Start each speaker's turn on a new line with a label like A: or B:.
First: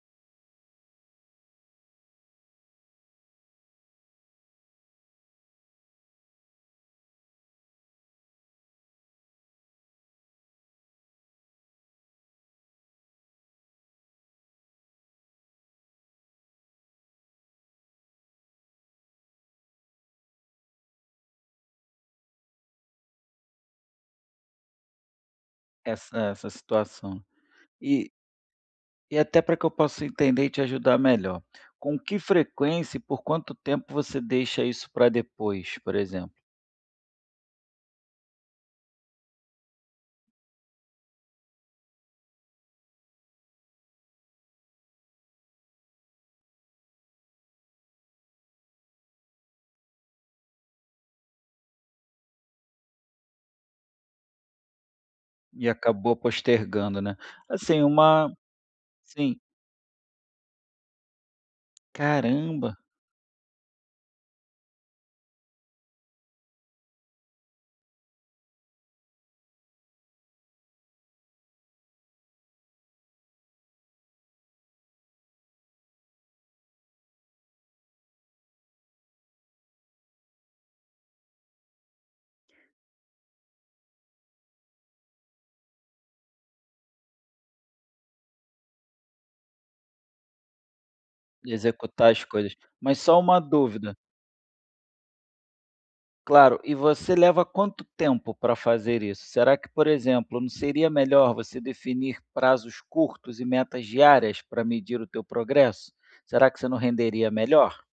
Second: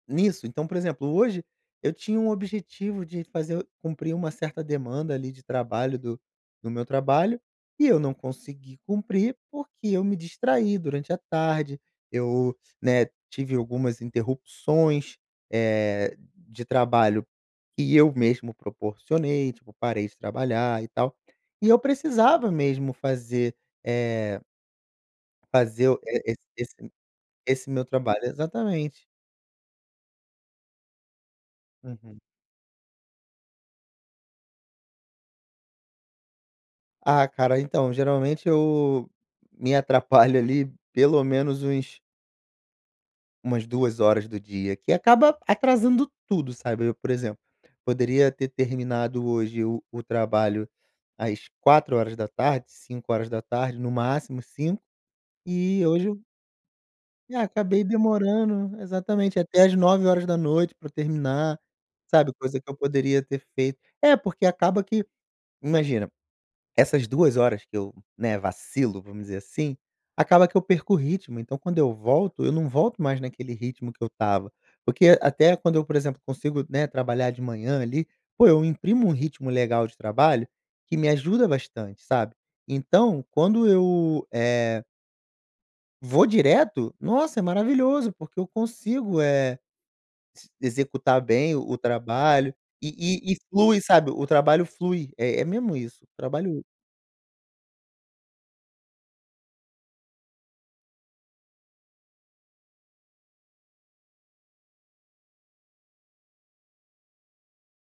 A: Nisso. Então, exemplo, hoje, eu tinha um objetivo de fazer cumprir uma certa demanda, ali, de trabalho, do do meu trabalho, e eu não consegui cumprir, porque eu me distraí durante a tarde. Eu, né, tive algumas interrupções, eh, de trabalho, que eu mesmo proporcionei, tipo, parei de trabalhar e tal, e eu precisava mesmo fazer, eh fazer
B: Essa
A: e
B: essa
A: esse
B: situação,
A: esse meu
B: e
A: trabalho, exatamente.
B: e até para que eu possa entender e te ajudar melhor. Com que
A: Uhum.
B: frequência e por quanto tempo você deixa isso para depois, por exemplo?
A: Ah, cara, então, geralmente, eu me atrapalho, ali, pelo menos uns umas 2 horas do dia, que acaba atrasando tudo, sabe, eu, por exemplo, poderia ter terminado hoje o o trabalho às 16:00, 17:00, no máximo 17:00,
B: E
A: e hoje,
B: acabou
A: eu
B: postergando, né.
A: e
B: Assim,
A: acabei
B: uma
A: demorando,
B: Sim.
A: exatamente até às 21:00 pra eu terminar, sabe, coisa que eu
B: Caramba.
A: poderia ter feito É porque acaba que, imagina, essas 2 horas que eu, né, vacilo, vamos dizer assim, acaba que eu perco o ritmo, então, quando eu volto, eu não volto mais naquele ritmo que eu estava, porque até quando eu, por exemplo, consigo, né, trabalhar de manhã ali, pô, eu imprimo um ritmo legal de trabalho que me ajuda bastante, sabe. Então, quando eu, eh vou direto, nossa, é maravilhoso, porque eu consigo, eh, s executar bem o
B: Executar as
A: trabalho
B: coisas.
A: e
B: Mas, só
A: e e
B: uma
A: flui,
B: dúvida.
A: sabe. O trabalho flui, é é mesmo isso,
B: Claro,
A: trabalho
B: e você leva quanto tempo para fazer isso? Será que, por exemplo, não seria melhor você definir prazos curtos e metas diárias, para medir o teu progresso? Será que você não renderia melhor?